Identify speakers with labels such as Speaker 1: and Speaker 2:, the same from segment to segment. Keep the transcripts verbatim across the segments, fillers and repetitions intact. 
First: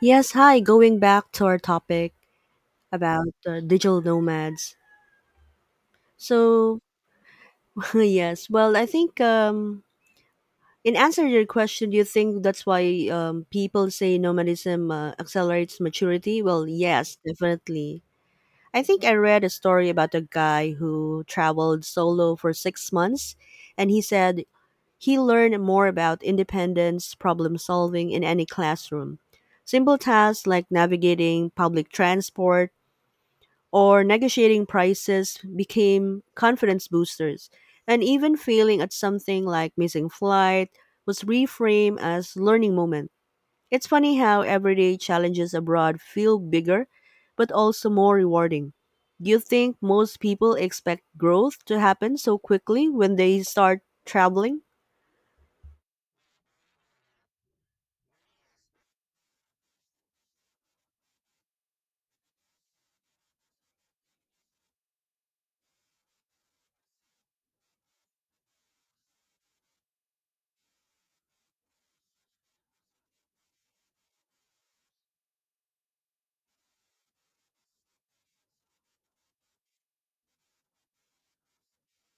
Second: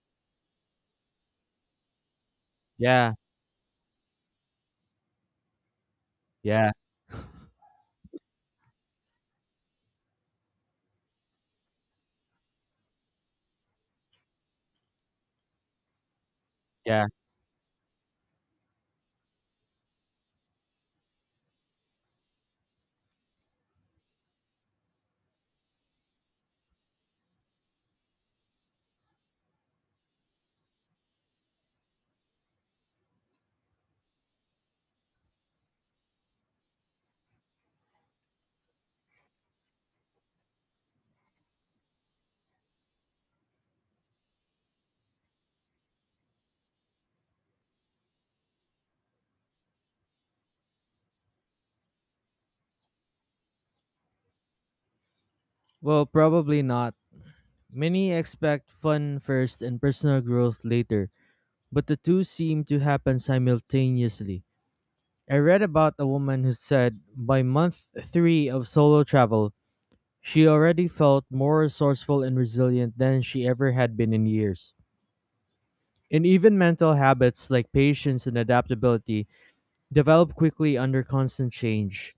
Speaker 1: Yes, hi. Going back to our topic
Speaker 2: Yeah,
Speaker 1: about uh, digital nomads.
Speaker 2: yeah,
Speaker 1: So, yes, well, I think um, in answer to your question, do you think that's why um, people say nomadism uh, accelerates maturity? Well,
Speaker 2: yeah.
Speaker 1: yes, definitely. I think I read a story about a guy who traveled solo for six months, and he said he learned more about independence, problem solving in any classroom. Simple tasks like navigating public transport or negotiating prices became confidence boosters. And even failing at something like missing flight was reframed as learning moment. It's funny how everyday challenges abroad feel bigger but also more rewarding. Do you think most people expect growth to happen so quickly when they start traveling?
Speaker 2: Well, probably not. Many expect fun first and personal growth later, but the two seem to happen simultaneously. I read about a woman who said by month three of solo travel, she already felt more resourceful and resilient than she ever had been in years. And even mental habits like patience and adaptability develop quickly under constant change.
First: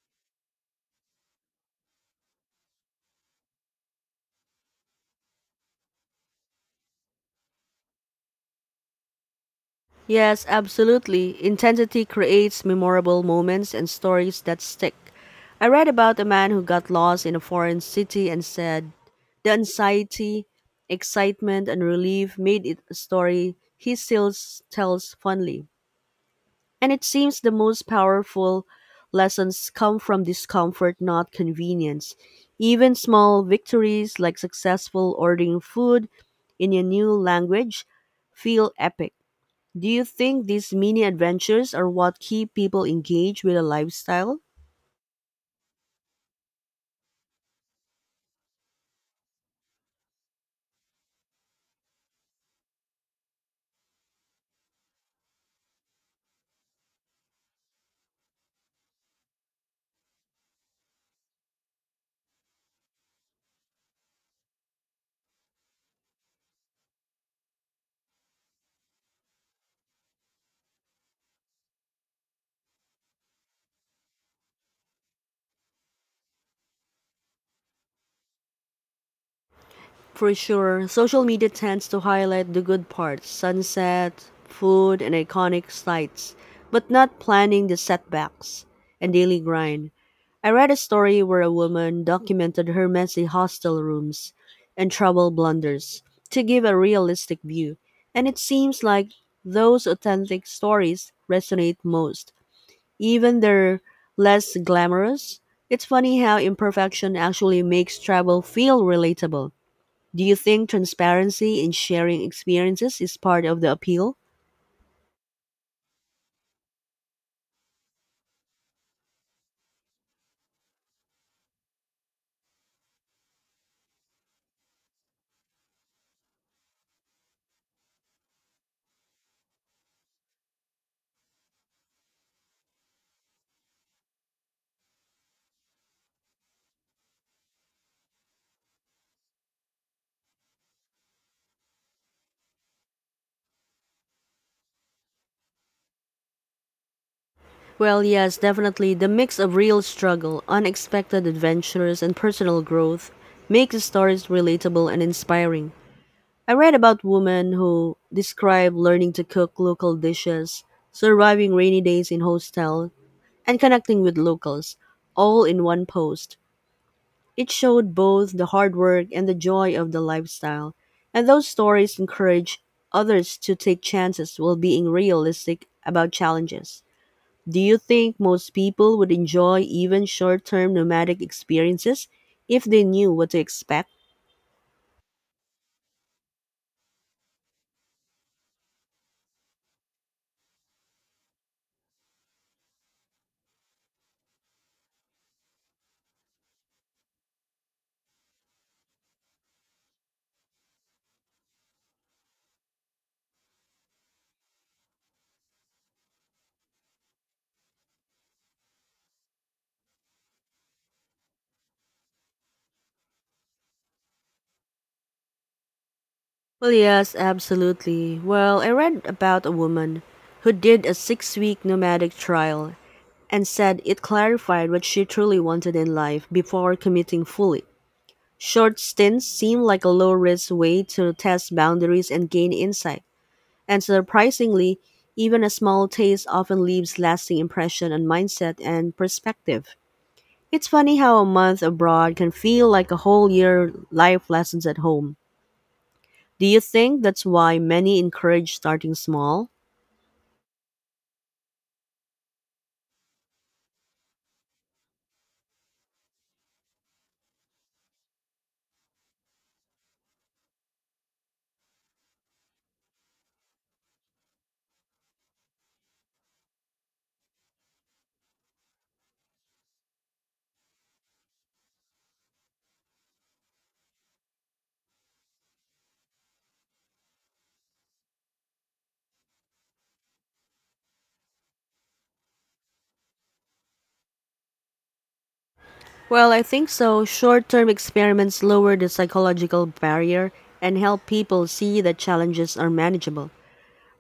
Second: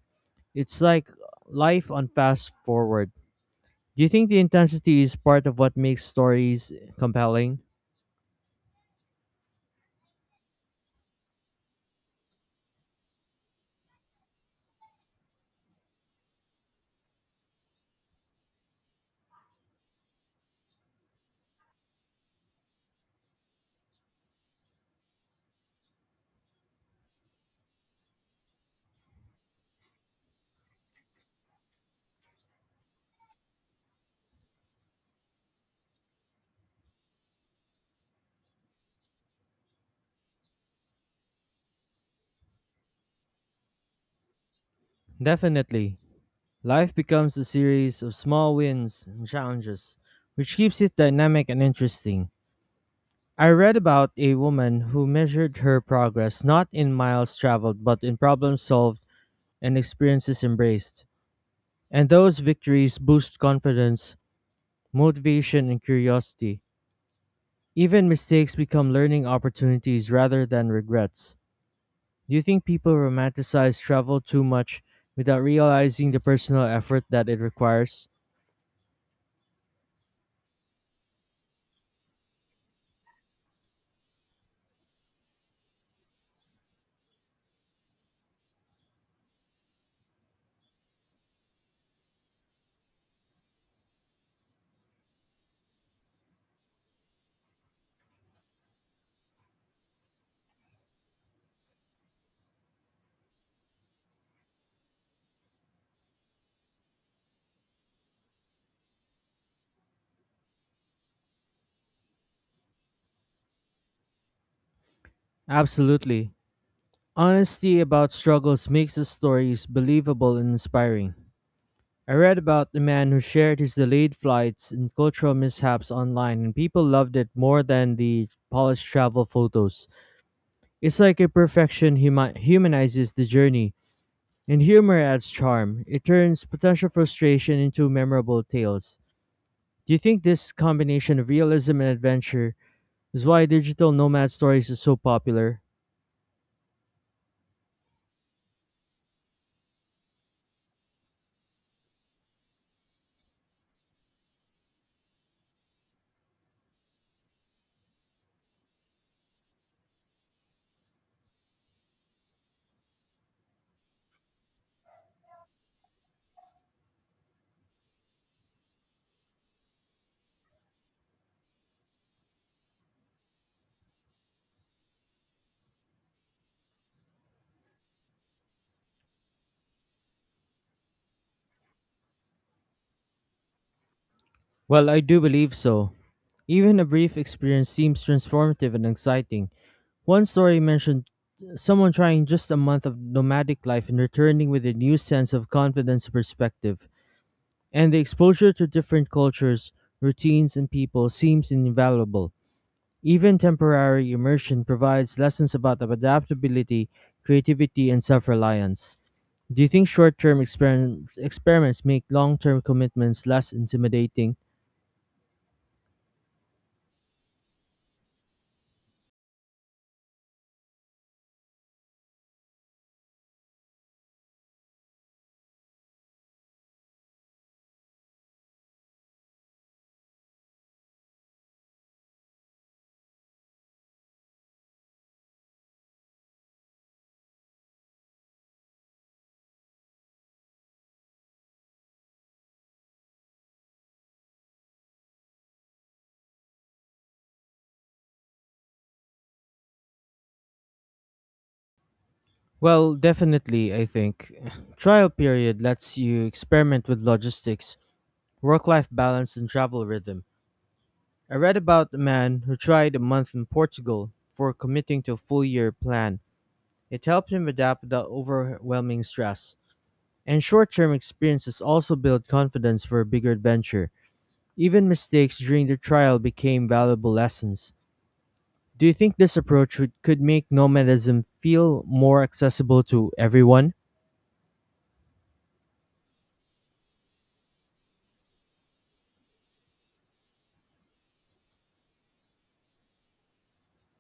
Speaker 2: It's like life on fast forward. Do you think the intensity is part of what makes stories compelling?
Speaker 1: Yes, absolutely. Intensity creates memorable moments and stories that stick. I read about a man who got lost in a foreign city and said, the anxiety, excitement, and relief made it a story he still s- tells fondly. And it seems the most powerful lessons come from discomfort, not convenience. Even small victories like successful ordering food in a new language feel epic. Do you think these mini adventures are what keep people engaged with a lifestyle?
Speaker 2: Definitely. Life becomes a series of small wins and challenges, which keeps it dynamic and interesting. I read about a woman who measured her progress not in miles traveled, but in problems solved and experiences embraced. And those victories boost confidence, motivation, and curiosity. Even mistakes become learning opportunities rather than regrets. Do you think people romanticize travel too much without realizing the personal effort that it requires?
Speaker 1: For sure, social media tends to highlight the good parts sunset, food, and iconic sights, but not planning the setbacks and daily grind. I read a story where a woman documented her messy hostel rooms and travel blunders to give a realistic view, and it seems like those authentic stories resonate most. Even they're less glamorous. It's funny how imperfection actually makes travel feel relatable. Do you think transparency in sharing experiences is part of the appeal?
Speaker 2: Absolutely. Honesty about struggles makes the stories believable and inspiring. I read about the man who shared his delayed flights and cultural mishaps online, and people loved it more than the polished travel photos. It's like a perfection humi- humanizes the journey, and humor adds charm. It turns potential frustration into memorable tales. Do you think this combination of realism and adventure is why digital nomad stories is so popular?
Speaker 1: Well, yes, definitely. The mix of real struggle, unexpected adventures, and personal growth makes the stories relatable and inspiring. I read about women who describe learning to cook local dishes, surviving rainy days in hostel, and connecting with locals, all in one post. It showed both the hard work and the joy of the lifestyle, and those stories encourage others to take chances while being realistic about challenges. Do you think most people would enjoy even short term nomadic experiences if they knew what to expect?
Speaker 2: Well, I do believe so. Even a brief experience seems transformative and exciting. One story mentioned someone trying just a month of nomadic life and returning with a new sense of confidence and perspective. And the exposure to different cultures, routines, and people seems invaluable. Even temporary immersion provides lessons about adaptability, creativity, and self reliance. Do you think short term experim experiments make long term commitments less intimidating?
Speaker 1: Well, yes, absolutely. Well, I read about a woman who did a six week nomadic trial and said it clarified what she truly wanted in life before committing fully. Short stints seem like a low risk way to test boundaries and gain insight. And surprisingly, even a small taste often leaves lasting impression on mindset and perspective. It's funny how a month abroad can feel like a whole year life lessons at home. Do you think that's why many encourage starting small?
Speaker 2: Well, definitely, I think. Trial period lets you experiment with logistics, work life balance, and travel rhythm. I read about a man who tried a month in Portugal before committing to a full year plan. It helped him adapt without overwhelming stress. And short term experiences also build confidence for a bigger adventure. Even mistakes during the trial became valuable lessons. Do you think this approach would, could make nomadism feel more accessible to everyone?
Speaker 1: Well, I think so. Short term experiments lower the psychological barrier and help people see that challenges are manageable.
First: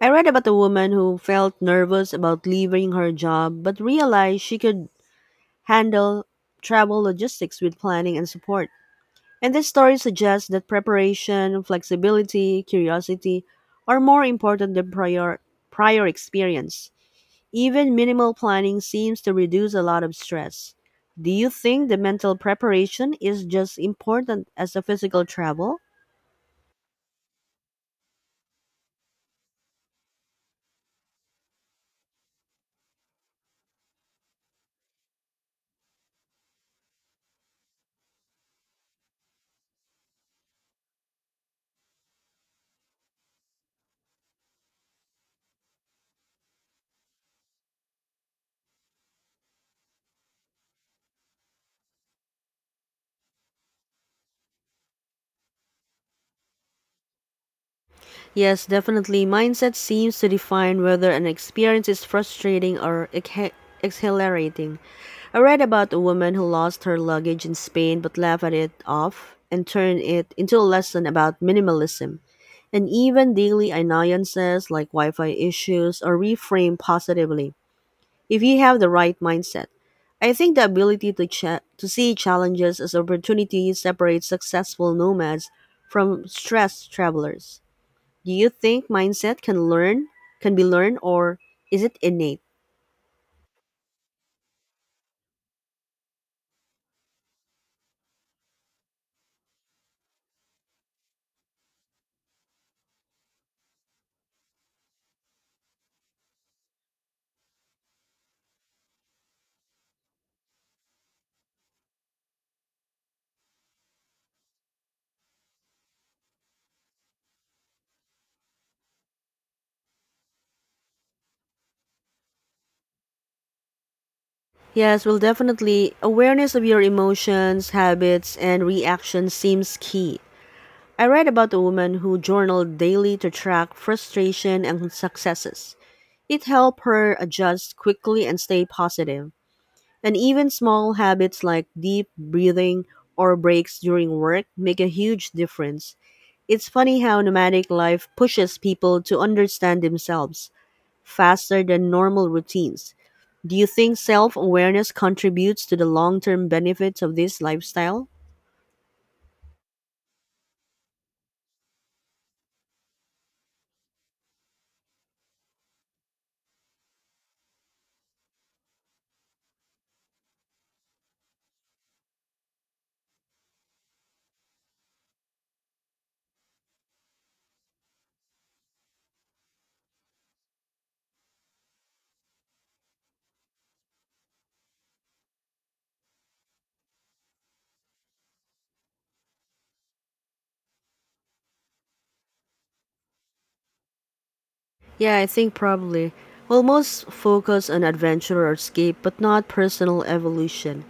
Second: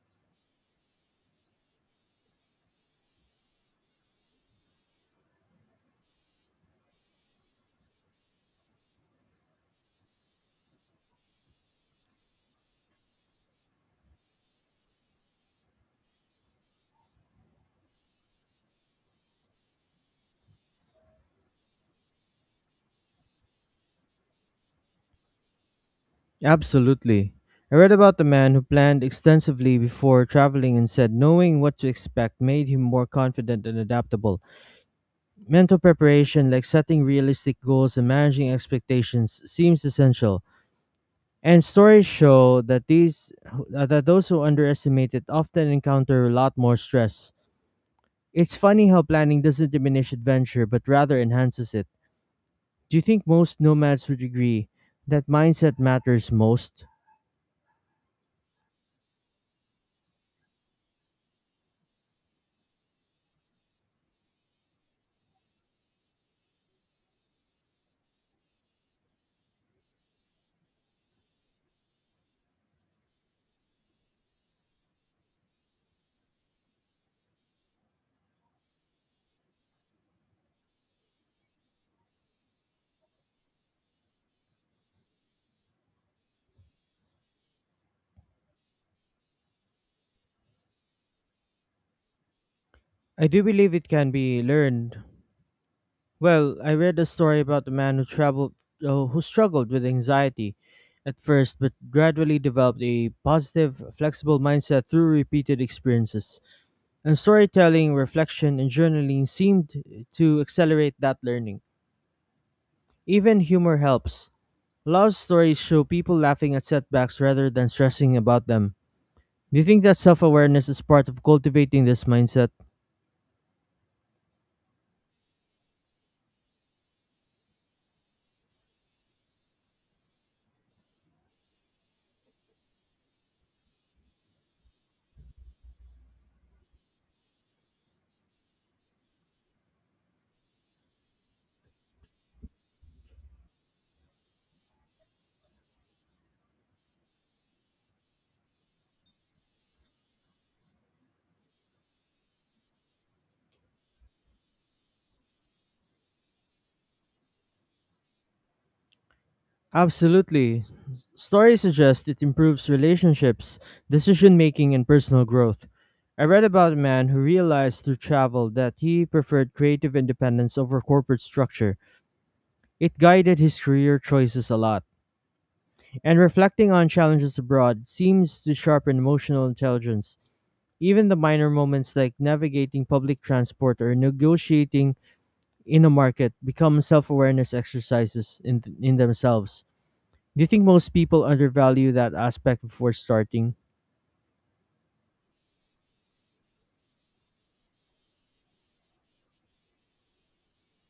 Speaker 1: I read about a woman who felt nervous about leaving her job but realized she could handle travel logistics with planning and support. And this story suggests that preparation, flexibility, curiosity are more important than prior, prior experience. Even minimal planning seems to reduce a lot of stress. Do you think the mental preparation is just important as the physical travel?
Speaker 2: Absolutely. I read about the man who planned extensively before traveling and said knowing what to expect made him more confident and adaptable. Mental preparation, like setting realistic goals and managing expectations, seems essential. And stories show that these uh, that those who underestimate it often encounter a lot more stress. It's funny how planning doesn't diminish adventure but rather enhances it. Do you think most nomads would agree that mindset matters most?
Speaker 1: Yes, definitely. Mindset seems to define whether an experience is frustrating or ex- exhilarating. I read about a woman who lost her luggage in Spain but laughed at it off and turned it into a lesson about minimalism. And even daily annoyances like Wi Fi issues are reframed positively if you have the right mindset. I think the ability to, cha- to see challenges as opportunities separates successful nomads from stressed travelers. Do you think mindset can learn, can be learned, or is it innate?
Speaker 2: I do believe it can be learned. Well, I read a story about a man who traveled uh, who struggled with anxiety at first but gradually developed a positive, flexible mindset through repeated experiences. And storytelling, reflection, and journaling seemed to accelerate that learning. Even humor helps. A lot of stories show people laughing at setbacks rather than stressing about them. Do you think that self awareness is part of cultivating this mindset?
Speaker 1: Yes, well, definitely. Awareness of your emotions, habits, and reactions seems key. I read about a woman who journaled daily to track frustration and successes. It helped her adjust quickly and stay positive. And even small habits like deep breathing or breaks during work make a huge difference. It's funny how nomadic life pushes people to understand themselves faster than normal routines. Do you think self awareness contributes to the long term benefits of this lifestyle?
Speaker 2: Absolutely. Stories suggest it improves relationships, decision making, and personal growth. I read about a man who realized through travel that he preferred creative independence over corporate structure. It guided his career choices a lot. And reflecting on challenges abroad seems to sharpen emotional intelligence. Even the minor moments like navigating public transport or negotiating in a market become self-awareness exercises in in themselves. Do you think most people undervalue that aspect before starting?
Speaker 1: Yeah, I think probably. Well, most focus on adventure or escape, but not personal evolution.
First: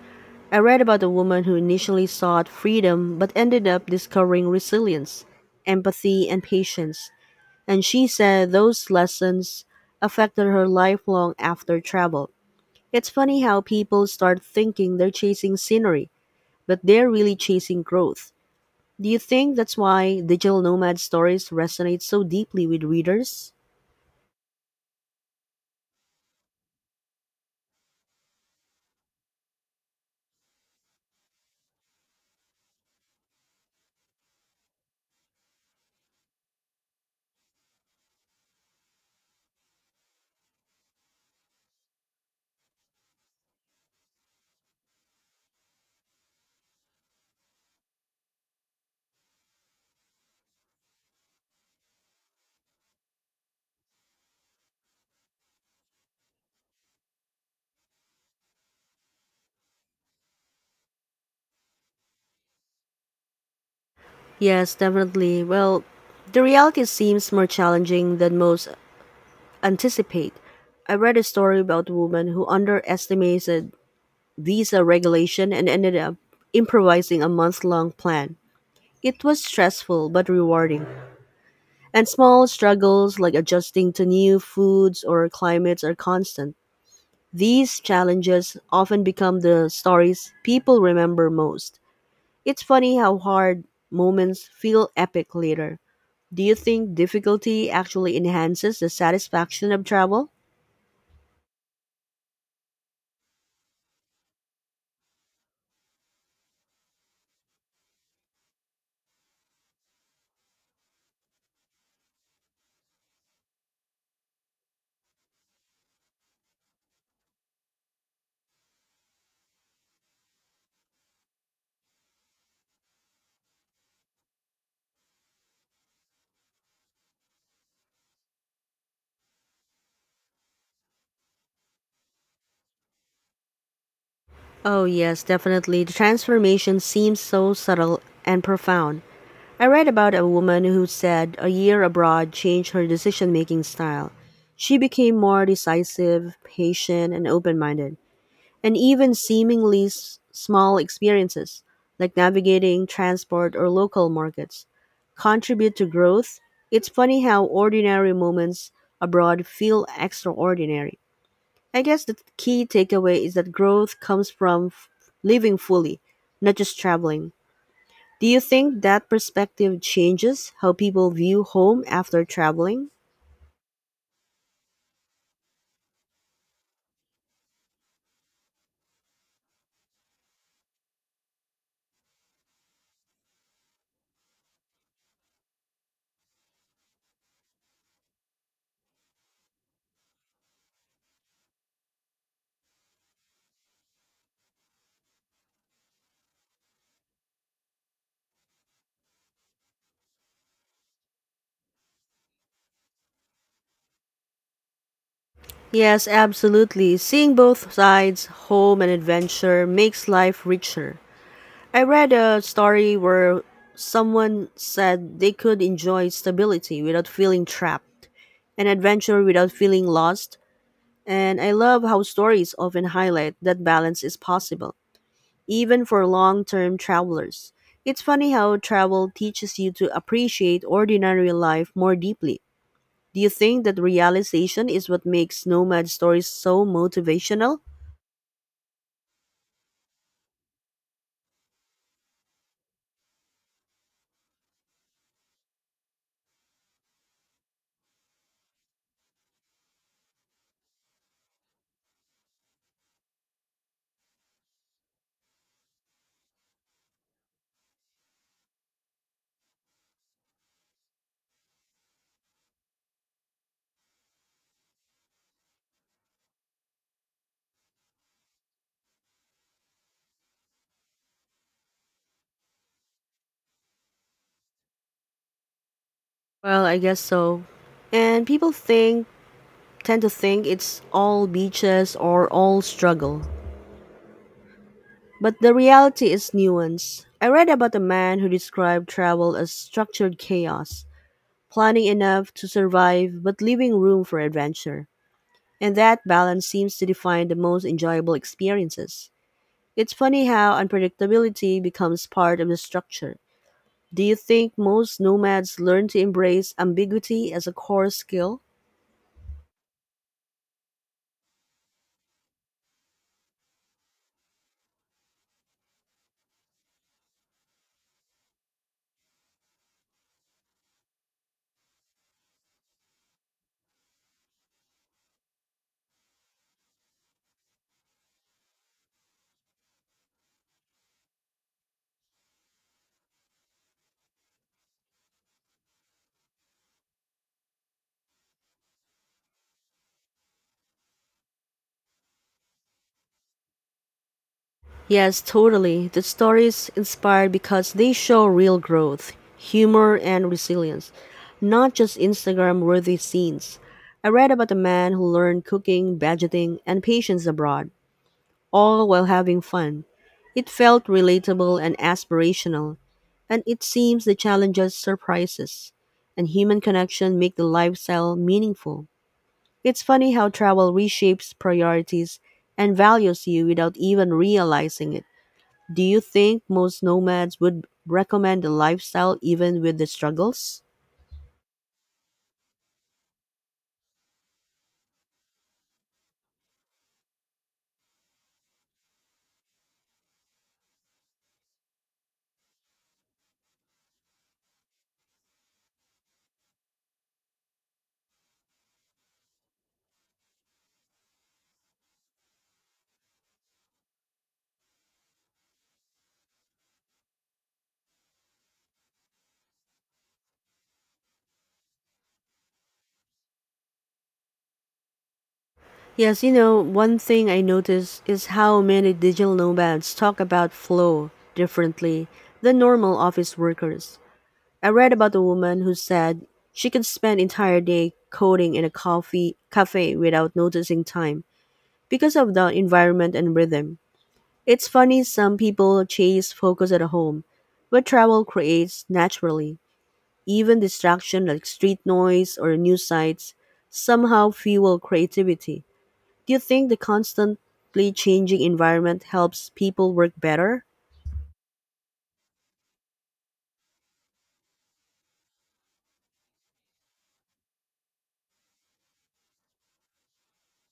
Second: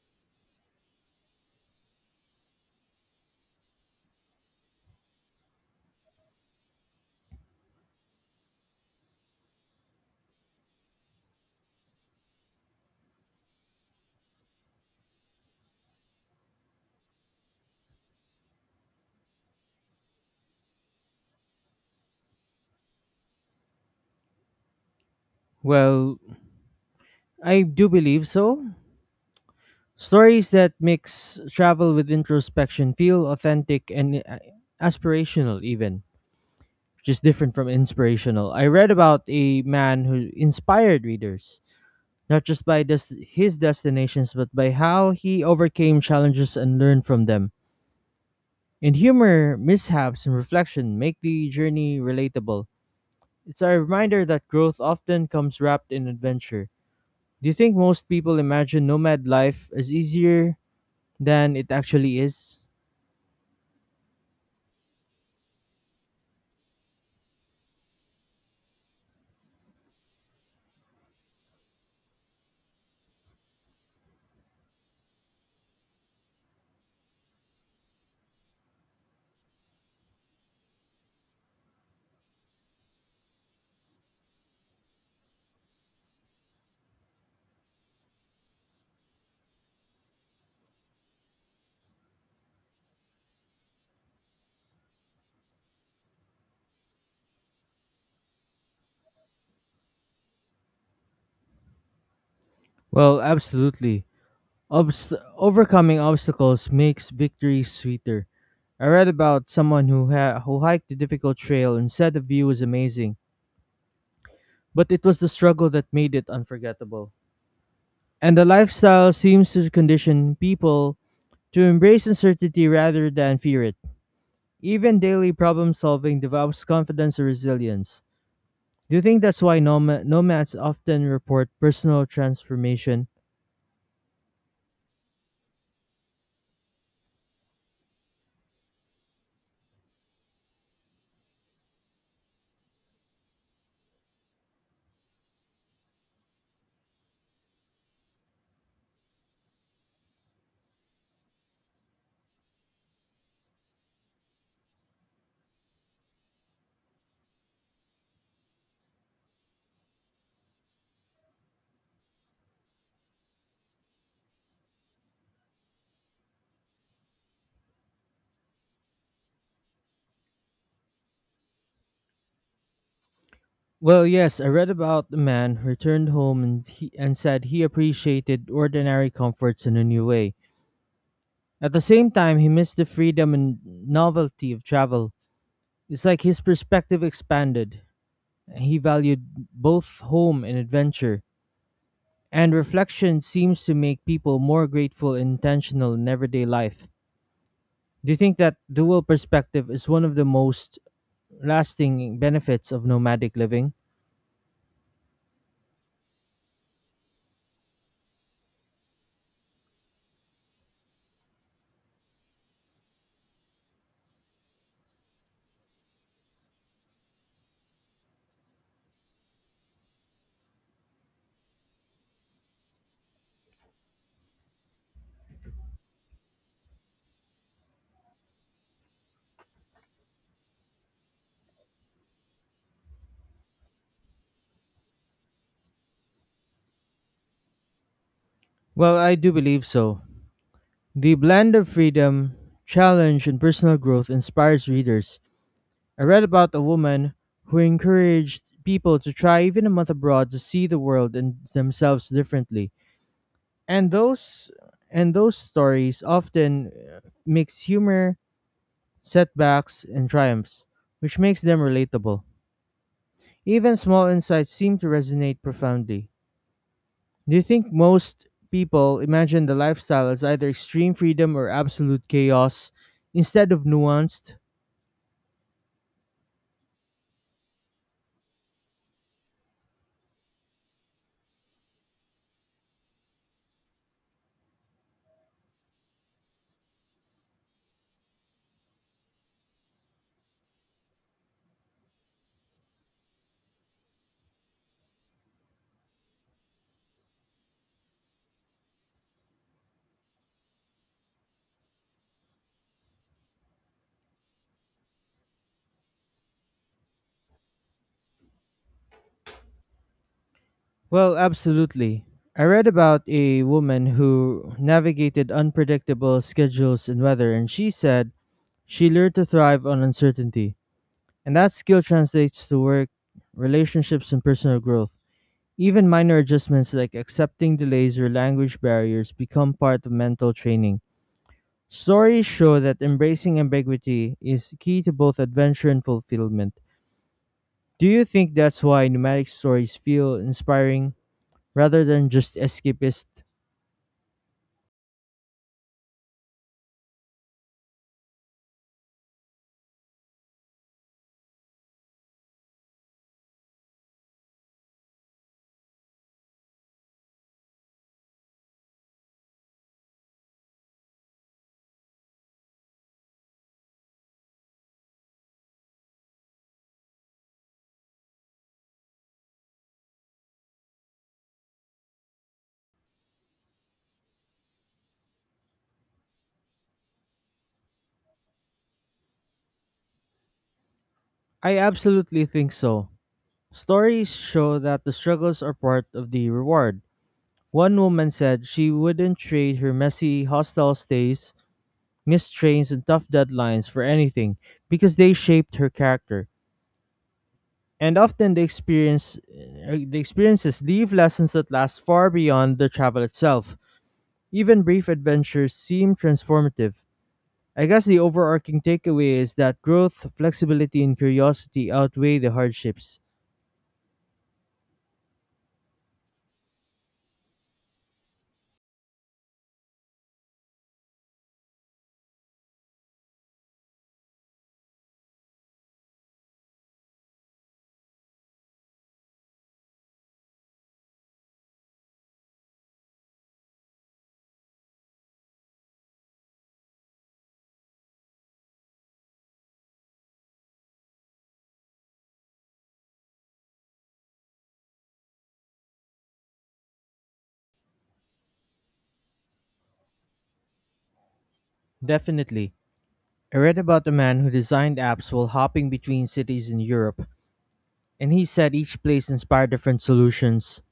Speaker 1: I read about a woman who initially sought freedom but ended up discovering resilience, empathy, and patience. And she said those lessons affected her lifelong after travel. It's funny how people start thinking they're chasing scenery but they're really chasing growth. Do you think that's why digital nomad stories resonate so deeply with readers?
Speaker 2: Well, I do believe so. Stories that mix travel with introspection feel authentic and uh, aspirational even, which is different from inspirational. I read about a man who inspired readers not just by des- his destinations but by how he overcame challenges and learned from them. And humor, mishaps, and reflection make the journey relatable. It's a reminder that growth often comes wrapped in adventure. Do you think most people imagine nomad life as easier than it actually is?
Speaker 1: Yes, definitely. Well, the reality seems more challenging than most anticipate. I read a story about a woman who underestimated visa regulation and ended up improvising a month long plan. It was stressful but rewarding, and small struggles like adjusting to new foods or climates are constant. These challenges often become the stories people remember most. It's funny how hard moments feel epic later. Do you think difficulty actually enhances the satisfaction of travel?
Speaker 2: Well, absolutely. Obst- overcoming obstacles makes victory sweeter. I read about someone who ha- who hiked a difficult trail and said the view was amazing, but it was the struggle that made it unforgettable. And the lifestyle seems to condition people to embrace uncertainty rather than fear it. Even daily problem solving develops confidence and resilience. Do you think that's why nom- nomads often report personal transformation?
Speaker 1: Oh, yes, definitely. The transformation seems so subtle and profound. I read about a woman who said a year abroad changed her decision making style. She became more decisive, patient, and open minded. And even seemingly s- small experiences, like navigating transport or local markets, contribute to growth. It's funny how ordinary moments abroad feel extraordinary. I guess the key takeaway is that growth comes from f- living fully, not just traveling. Do you think that perspective changes how people view home after traveling?
Speaker 2: Well, yes, I read about the man who returned home and, he, and said he appreciated ordinary comforts in a new way. At the same time, he missed the freedom and novelty of travel. It's like his perspective expanded. He valued both home and adventure. And reflection seems to make people more grateful and intentional in everyday life. Do you think that dual perspective is one of the most lasting benefits of nomadic living?
Speaker 1: Yes, absolutely. Seeing both sides, home and adventure, makes life richer. I read a story where someone said they could enjoy stability without feeling trapped, and adventure without feeling lost. And I love how stories often highlight that balance is possible, even for long term travelers. It's funny how travel teaches you to appreciate ordinary life more deeply. Do you think that realization is what makes nomad stories so motivational?
Speaker 2: Well, I do believe so. The blend of freedom, challenge, and personal growth inspires readers. I read about a woman who encouraged people to try even a month abroad to see the world and themselves differently. And those and those stories often uh, mix humor, setbacks, and triumphs, which makes them relatable. Even small insights seem to resonate profoundly. Do you think most people imagine the lifestyle as either extreme freedom or absolute chaos instead of nuanced?
Speaker 1: Well, I guess so. And people think tend to think it's all beaches or all struggle. But the reality is nuanced. I read about a man who described travel as structured chaos, planning enough to survive but leaving room for adventure. And that balance seems to define the most enjoyable experiences. It's funny how unpredictability becomes part of the structure. Do you think most nomads learn to embrace ambiguity as a core skill?
Speaker 2: Well, absolutely. I read about a woman who navigated unpredictable schedules and weather, and she said she learned to thrive on uncertainty. And that skill translates to work, relationships, and personal growth. Even minor adjustments like accepting delays or language barriers become part of mental training. Stories show that embracing ambiguity is key to both adventure and fulfillment. Do you think that's why nomadic stories feel inspiring rather than just escapist?
Speaker 1: Yes, totally. The stories inspire because they show real growth, humor, and resilience, not just Instagram worthy scenes. I read about a man who learned cooking, budgeting, and patience abroad, all while having fun. It felt relatable and aspirational, and it seems the challenges, surprises, and human connection make the lifestyle meaningful. It's funny how travel reshapes priorities and values you without even realizing it. Do you think most nomads would recommend the lifestyle even with the struggles?
Speaker 2: I absolutely think so. Stories show that the struggles are part of the reward. One woman said she wouldn't trade her messy, hostile stays, missed trains, and tough deadlines for anything because they shaped her character. And often the experience uh, the experiences leave lessons that last far beyond the travel itself. Even brief adventures seem transformative. I guess the overarching takeaway is that growth, flexibility, and curiosity outweigh the hardships.
Speaker 1: Yes, you know, one thing I notice is how many digital nomads talk about flow differently than normal office workers. I read about a woman who said she could spend entire day coding in a coffee cafe without noticing time because of the environment and rhythm. It's funny some people chase focus at home, but travel creates naturally. Even distraction like street noise or news sites somehow fuel creativity. Do you think the constantly changing environment helps people work better?
Speaker 2: Definitely. I read about a man who designed apps while hopping between cities in Europe, and he said each place inspired different solutions.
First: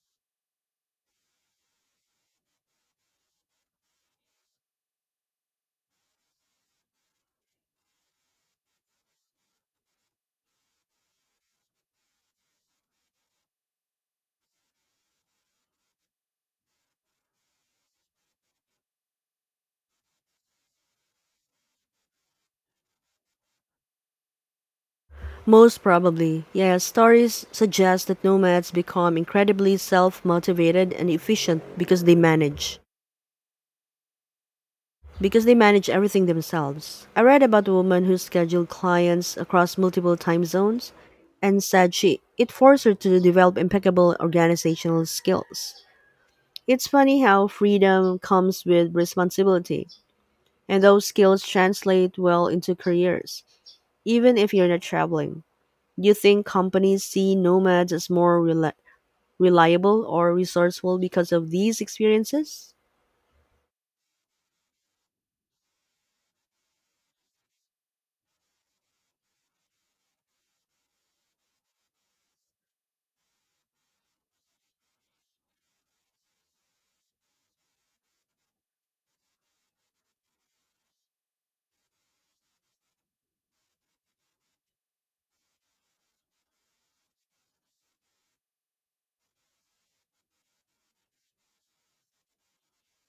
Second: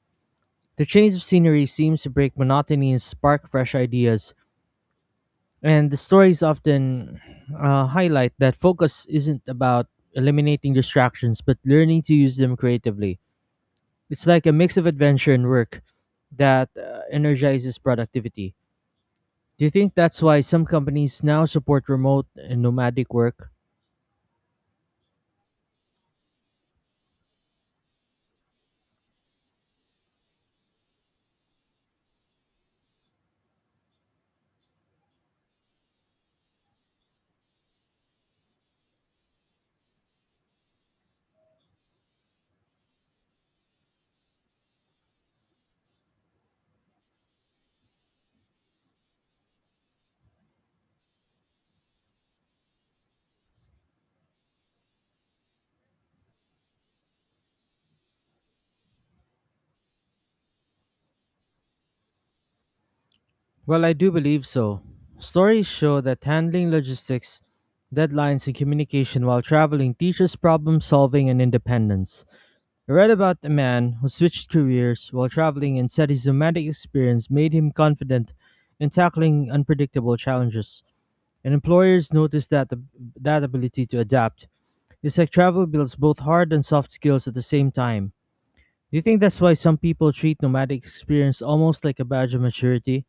Speaker 2: The change of scenery seems to break monotony and spark fresh ideas. And the stories often uh, highlight that focus isn't about eliminating distractions, but learning to use them creatively. It's like a mix of adventure and work that uh, energizes productivity. Do you think that's why some companies now support remote and nomadic work?
Speaker 1: Most probably, yes. Stories suggest that nomads become incredibly self-motivated and efficient because they manage because they manage everything themselves. I read about a woman who scheduled clients across multiple time zones and said she it forced her to develop impeccable organizational skills. It's funny how freedom comes with responsibility, and those skills translate well into careers, even if you're not traveling. Do you think companies see nomads as more rela reliable or resourceful because of these experiences?
Speaker 2: Well, I do believe so. Stories show that handling logistics, deadlines, and communication while traveling teaches problem solving and independence. I read about a man who switched careers while traveling and said his nomadic experience made him confident in tackling unpredictable challenges. And employers notice that the, that ability to adapt. It's like travel builds both hard and soft skills at the same time. Do you think that's why some people treat nomadic experience almost like a badge of maturity?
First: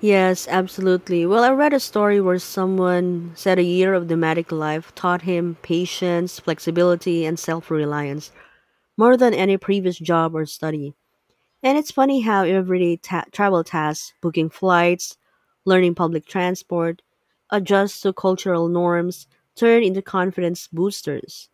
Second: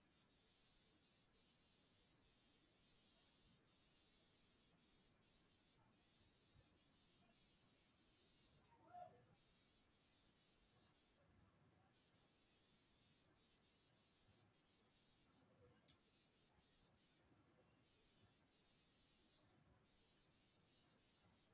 Speaker 1: Yes, absolutely. Well, I read a story where someone said a year of nomadic life taught him patience, flexibility, and self reliance more than any previous job or study. And it's funny how everyday ta- travel tasks, booking flights, learning public transport, adjust to cultural norms, turn into confidence boosters.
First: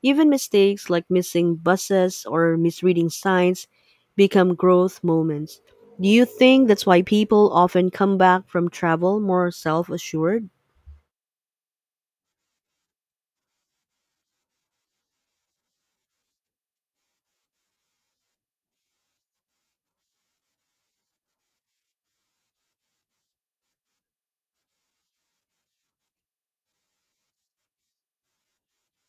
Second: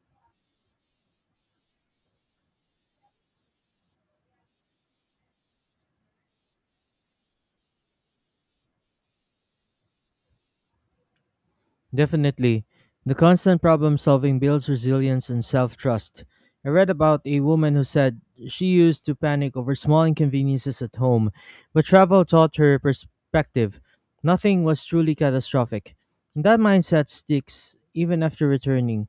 Speaker 1: Even mistakes like missing buses or misreading signs become growth moments. Do you think that's why people often come back from travel more self assured?
Speaker 2: Definitely. The constant problem solving builds resilience and self trust. I read about a woman who said she used to panic over small inconveniences at home, but travel taught her perspective. Nothing was truly catastrophic. And that mindset sticks even after returning.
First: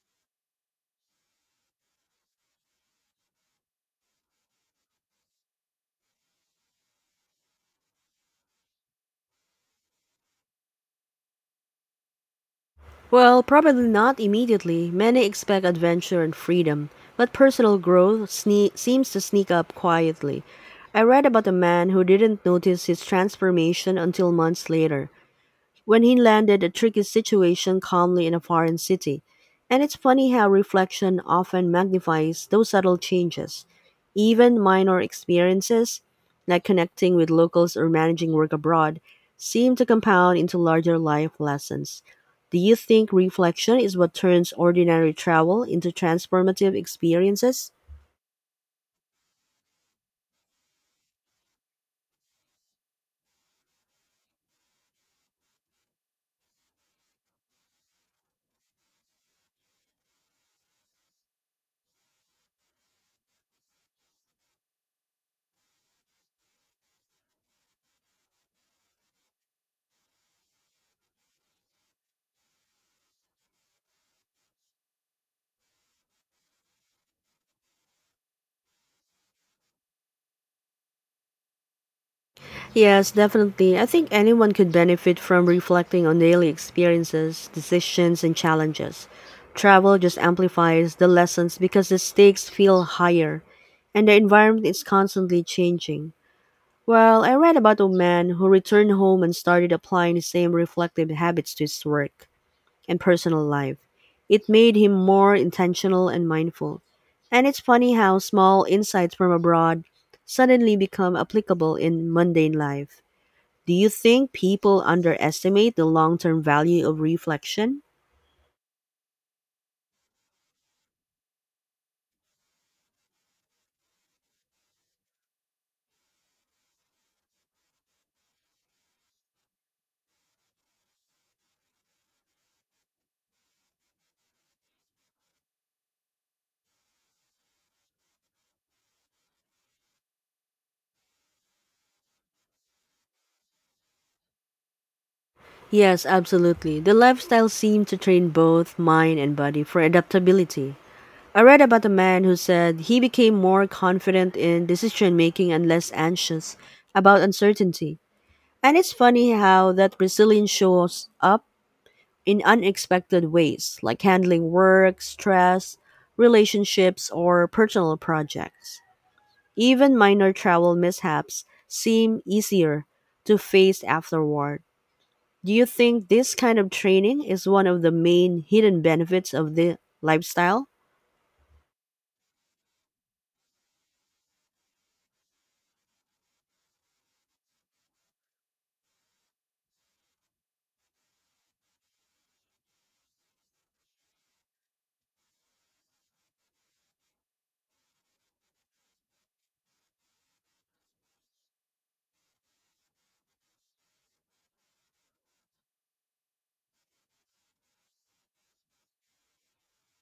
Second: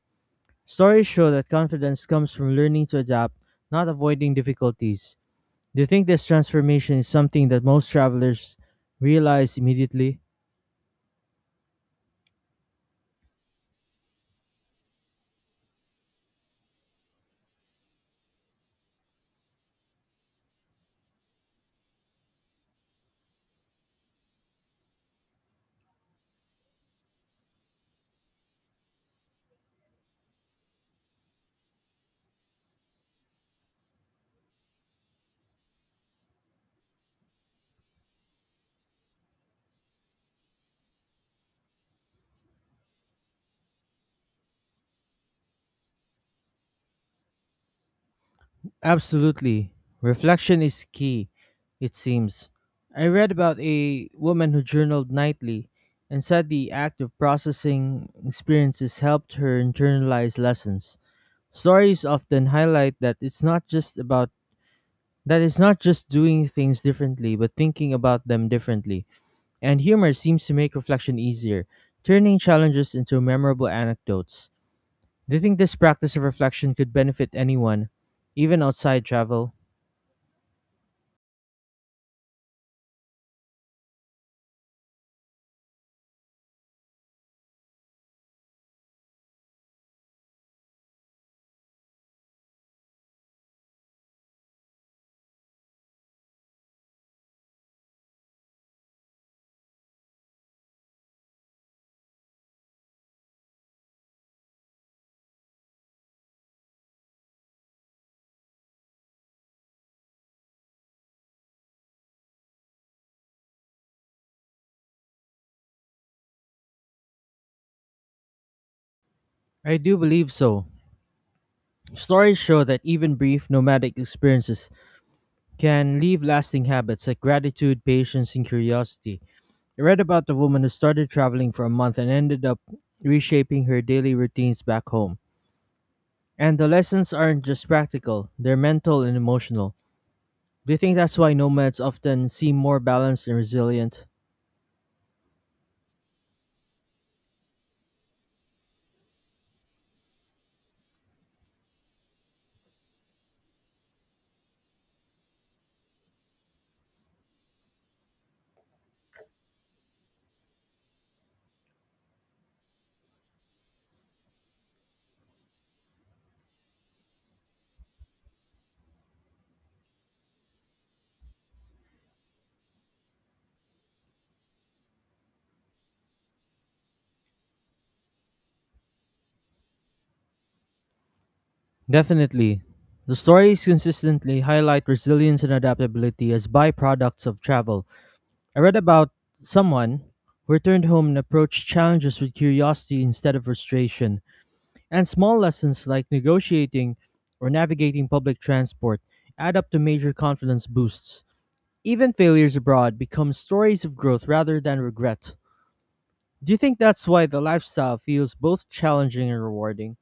Speaker 2: Stories show that confidence comes from learning to adapt, not avoiding difficulties. Do you think this transformation is something that most travelers realize immediately?
Speaker 1: Well, probably not immediately. Many expect adventure and freedom, but personal growth sne- seems to sneak up quietly. I read about a man who didn't notice his transformation until months later when he landed a tricky situation calmly in a foreign city. And it's funny how reflection often magnifies those subtle changes. Even minor experiences, like connecting with locals or managing work abroad, seem to compound into larger life lessons. Do you think reflection is what turns ordinary travel into transformative experiences?
Speaker 2: Absolutely. Reflection is key, it seems. I read about a woman who journaled nightly and said the act of processing experiences helped her internalize lessons. Stories often highlight that it's not just about that it's not just doing things differently, but thinking about them differently. And humor seems to make reflection easier, turning challenges into memorable anecdotes. Do you think this practice of reflection could benefit anyone, even outside travel?
Speaker 1: Yes, definitely. I think anyone could benefit from reflecting on daily experiences, decisions, and challenges. Travel just amplifies the lessons because the stakes feel higher and the environment is constantly changing. Well, I read about a man who returned home and started applying the same reflective habits to his work and personal life. It made him more intentional and mindful. And it's funny how small insights from abroad suddenly become applicable in mundane life. Do you think people underestimate the long term value of reflection?
Speaker 2: I do believe so. Stories show that even brief nomadic experiences can leave lasting habits like gratitude, patience, and curiosity. I read about the woman who started traveling for a month and ended up reshaping her daily routines back home. And the lessons aren't just practical, they're mental and emotional. Do you think that's why nomads often seem more balanced and resilient?
Speaker 1: Yes, absolutely. The lifestyle seemed to train both mind and body for adaptability. I read about a man who said he became more confident in decision making and less anxious about uncertainty. And it's funny how that resilience shows up in unexpected ways, like handling work, stress, relationships, or personal projects. Even minor travel mishaps seem easier to face afterward. Do you think this kind of training is one of the main hidden benefits of the lifestyle?
Speaker 2: Definitely. The stories consistently highlight resilience and adaptability as byproducts of travel. I read about someone who returned home and approached challenges with curiosity instead of frustration, and small lessons like negotiating or navigating public transport add up to major confidence boosts. Even failures abroad become stories of growth rather than regret. Do you think that's why the lifestyle feels both challenging and rewarding?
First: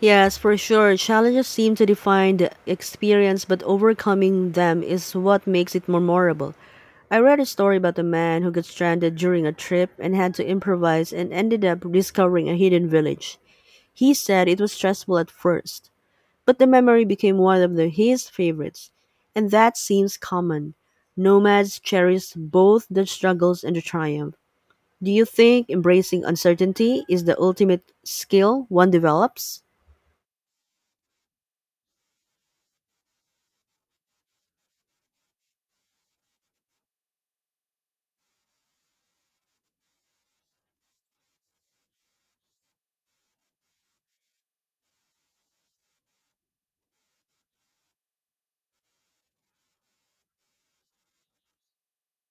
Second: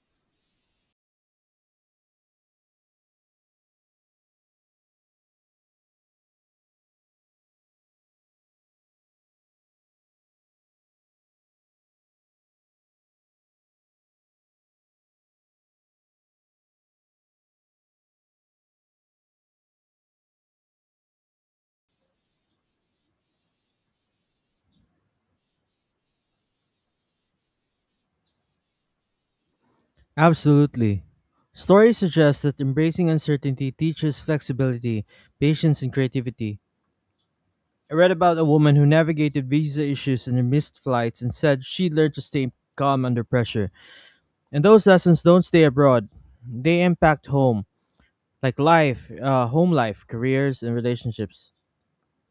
Speaker 1: Yes, for sure. Challenges seem to define the experience, but overcoming them is what makes it memorable. I read a story about a man who got stranded during a trip and had to improvise and ended up discovering a hidden village. He said it was stressful at first, but the memory became one of the, his favorites, and that seems common. Nomads cherish both the struggles and the triumph. Do you think embracing uncertainty is the ultimate skill one develops?
Speaker 2: Absolutely. Stories suggest that embracing uncertainty teaches flexibility, patience, and creativity. I read about a woman who navigated visa issues and missed flights and said she learned to stay calm under pressure. And those lessons don't stay abroad, they impact home, like life, uh, home life, careers, and relationships.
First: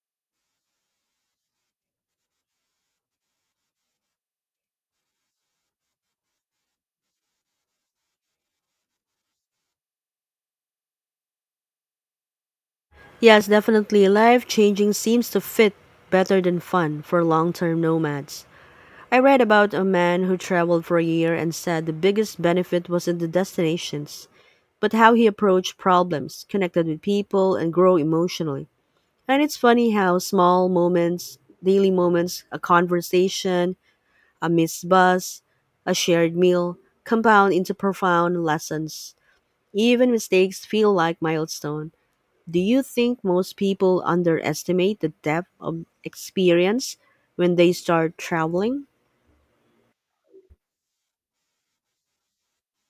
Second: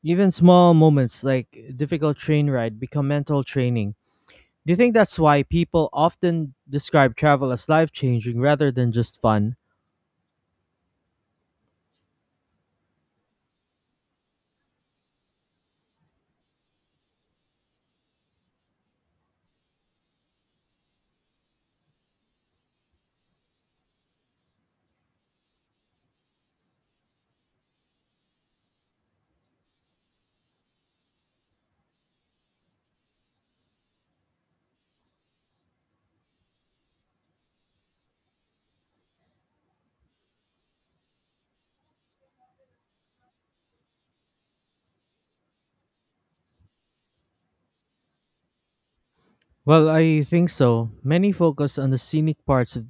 Speaker 2: Even small moments like a difficult train ride become mental training. Do you think that's why people often describe travel as life changing rather than just fun?
Speaker 1: Yes, definitely. Life changing seems to fit better than fun for long term nomads. I read about a man who traveled for a year and said the biggest benefit wasn't the destinations, but how he approached problems, connected with people, and grew emotionally. And it's funny how small moments, daily moments, a conversation, a missed bus, a shared meal, compound into profound lessons. Even mistakes feel like milestone. Do you think most people underestimate the depth of experience when they start traveling?
Speaker 2: Well, I think so. Many focus on the scenic parts of,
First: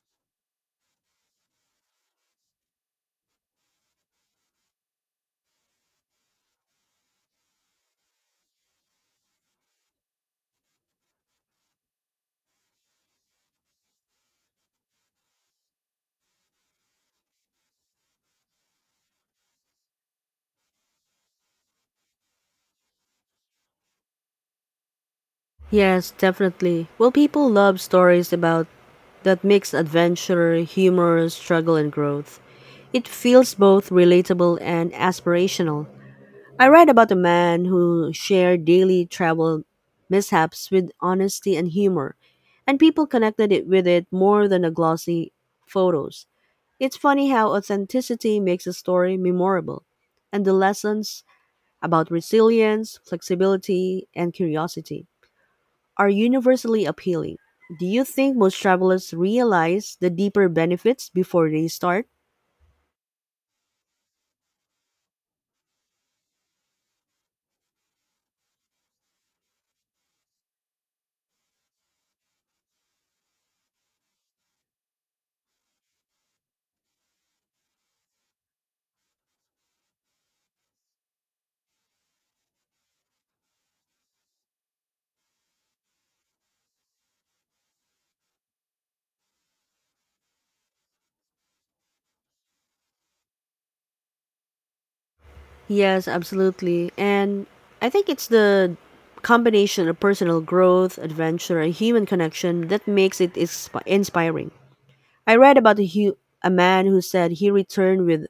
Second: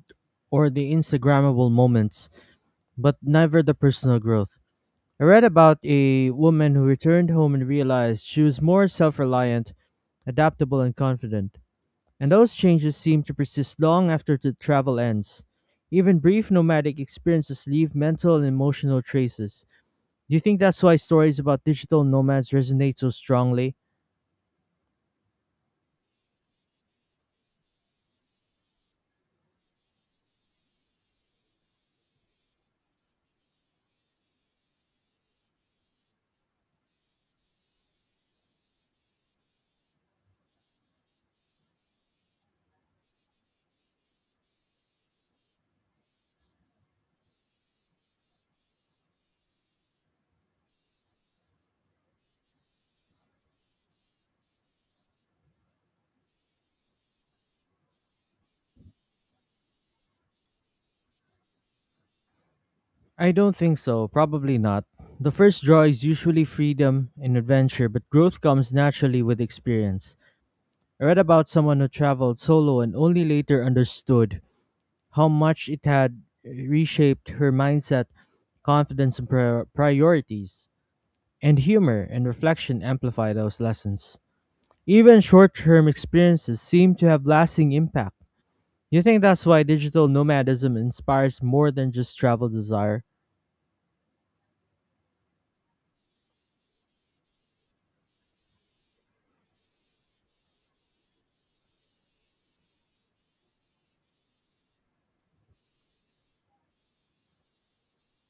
Speaker 2: or the Instagrammable moments, but never the personal growth. I read about a woman who returned home and realized she was more self reliant, adaptable, and confident. And those changes seem to persist long after the travel ends. Even brief nomadic experiences leave mental and emotional traces. Do you think that's why stories about digital nomads resonate so strongly?
Speaker 1: Yes, definitely. Well, people love stories about that mix adventure, humor, struggle, and growth. It feels both relatable and aspirational. I read about a man who shared daily travel mishaps with honesty and humor, and people connected it with it more than the glossy photos. It's funny how authenticity makes a story memorable, and the lessons about resilience, flexibility, and curiosity are universally appealing. Do you think most travelers realize the deeper benefits before they start?
Speaker 2: I don't think so, probably not. The first draw is usually freedom and adventure, but growth comes naturally with experience. I read about someone who traveled solo and only later understood how much it had reshaped her mindset, confidence, and pri- priorities. And humor and reflection amplify those lessons. Even short term experiences seem to have lasting impact. You think that's why digital nomadism inspires more than just travel desire?
Speaker 1: Yes, absolutely. And I think it's the combination of personal growth, adventure, and human connection that makes it isp- inspiring. I read about a, hu- a man who said he returned with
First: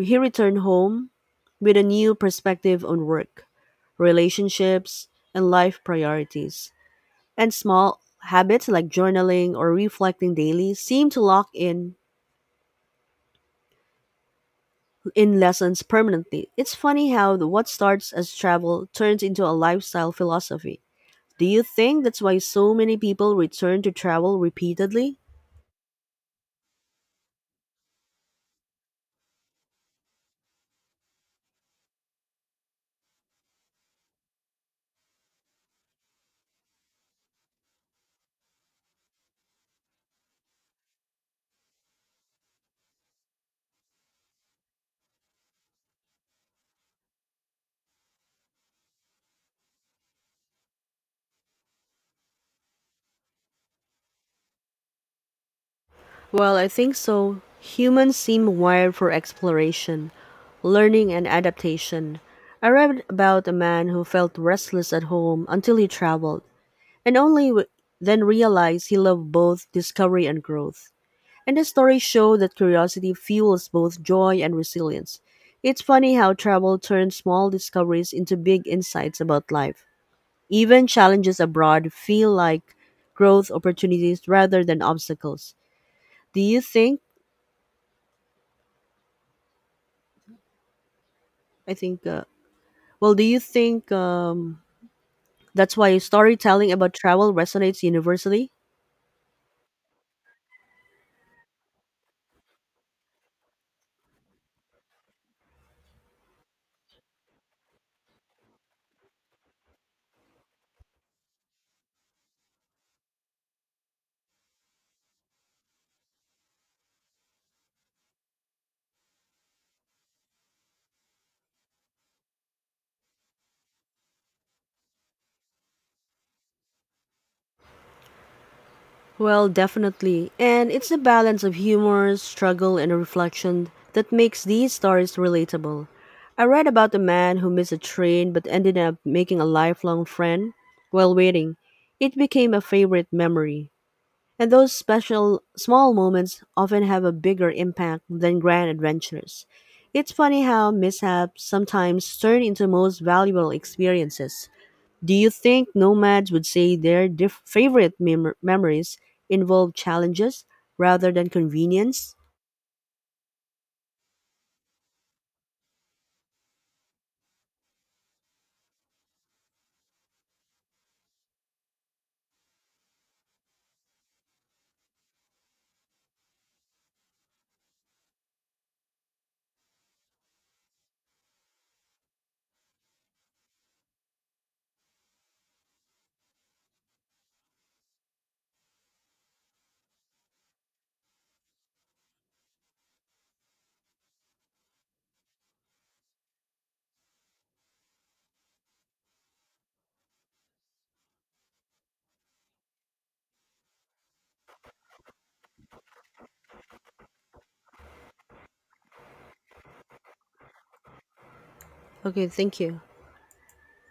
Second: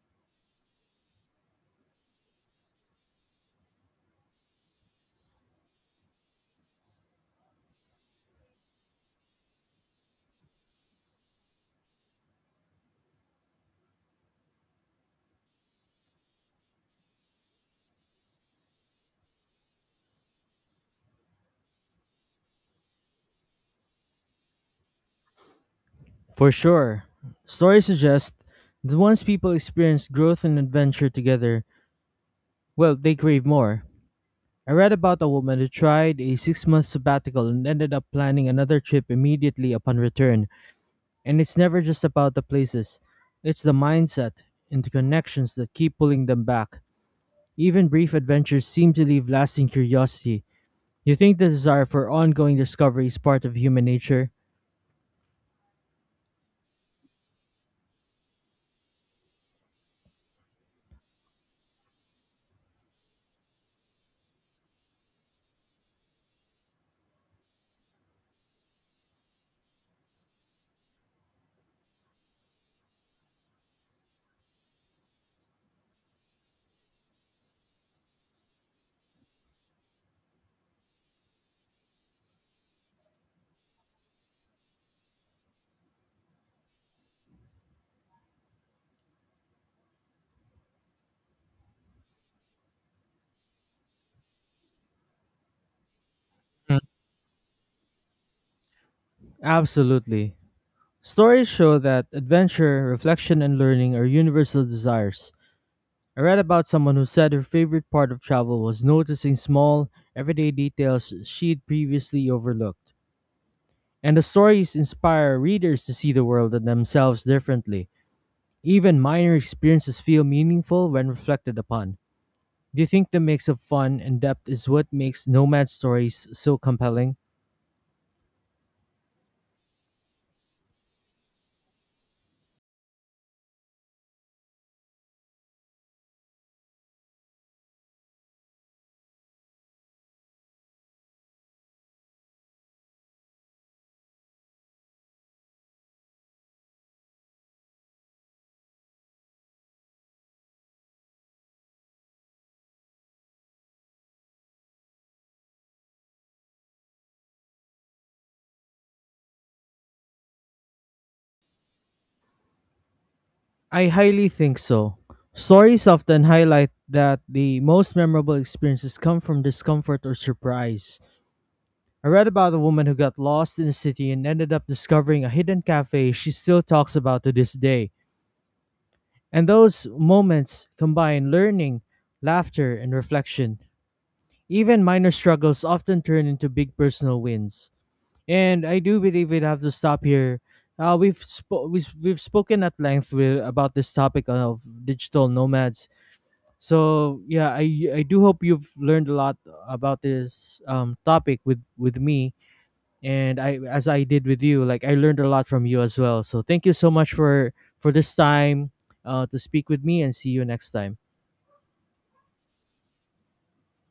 Speaker 1: he returned home with a new perspective on work, relationships, and life priorities. And small habits like journaling or reflecting daily seem to lock in in lessons permanently. It's funny how the- what starts as travel turns into a lifestyle philosophy. Do you think that's why so many people return to travel repeatedly?
Speaker 2: For sure. Stories suggest that once people experience growth and adventure together, well, they crave more. I read about a woman who tried a six month sabbatical and ended up planning another trip immediately upon return. And it's never just about the places, it's the mindset and the connections that keep pulling them back. Even brief adventures seem to leave lasting curiosity. You think the desire for ongoing discovery is part of human nature?
Speaker 1: Well, I think so. Humans seem wired for exploration, learning, and adaptation. I read about a man who felt restless at home until he traveled, and only w- then realized he loved both discovery and growth. And the stories show that curiosity fuels both joy and resilience. It's funny how travel turns small discoveries into big insights about life. Even challenges abroad feel like growth opportunities rather than obstacles. Do you think? I think. Uh, well, do you think um, that's why storytelling
Speaker 2: Mm.
Speaker 1: about travel resonates universally?
Speaker 2: Absolutely. Stories show that adventure, reflection, and learning are universal desires. I read about someone who said her favorite part of travel was noticing small, everyday details she'd previously overlooked. And the stories inspire readers to see the world and themselves differently. Even minor experiences feel meaningful when reflected upon. Do you think the mix of fun and depth is what makes nomad stories so compelling?
Speaker 1: Well, definitely. And it's the balance of humor, struggle, and reflection that makes these stories relatable. I read about a man who missed a train but ended up making a lifelong friend while waiting. It became a favorite memory. And those special small moments often have a bigger impact than grand adventures. It's funny how mishaps sometimes turn into most valuable experiences. Do you think nomads would say their diff- favorite mem- memories involve challenges rather than convenience?
Speaker 2: I highly think so. Stories often highlight that the most memorable experiences come from discomfort or surprise. I read about a woman who got lost in a city and ended up discovering a hidden cafe she still talks about to this day. And those moments combine learning, laughter, and reflection. Even minor struggles often turn into big personal wins. And I do believe we'll have to stop here. Uh, we've, spo- we've we've spoken at length with, about this topic of digital nomads. So yeah, I I do hope you've learned a lot about this um topic with with me and I as I did with you. Like I learned a lot from you as well. So thank you so much for for this time uh to speak with me and see you next time.
Speaker 1: Okay, thank you.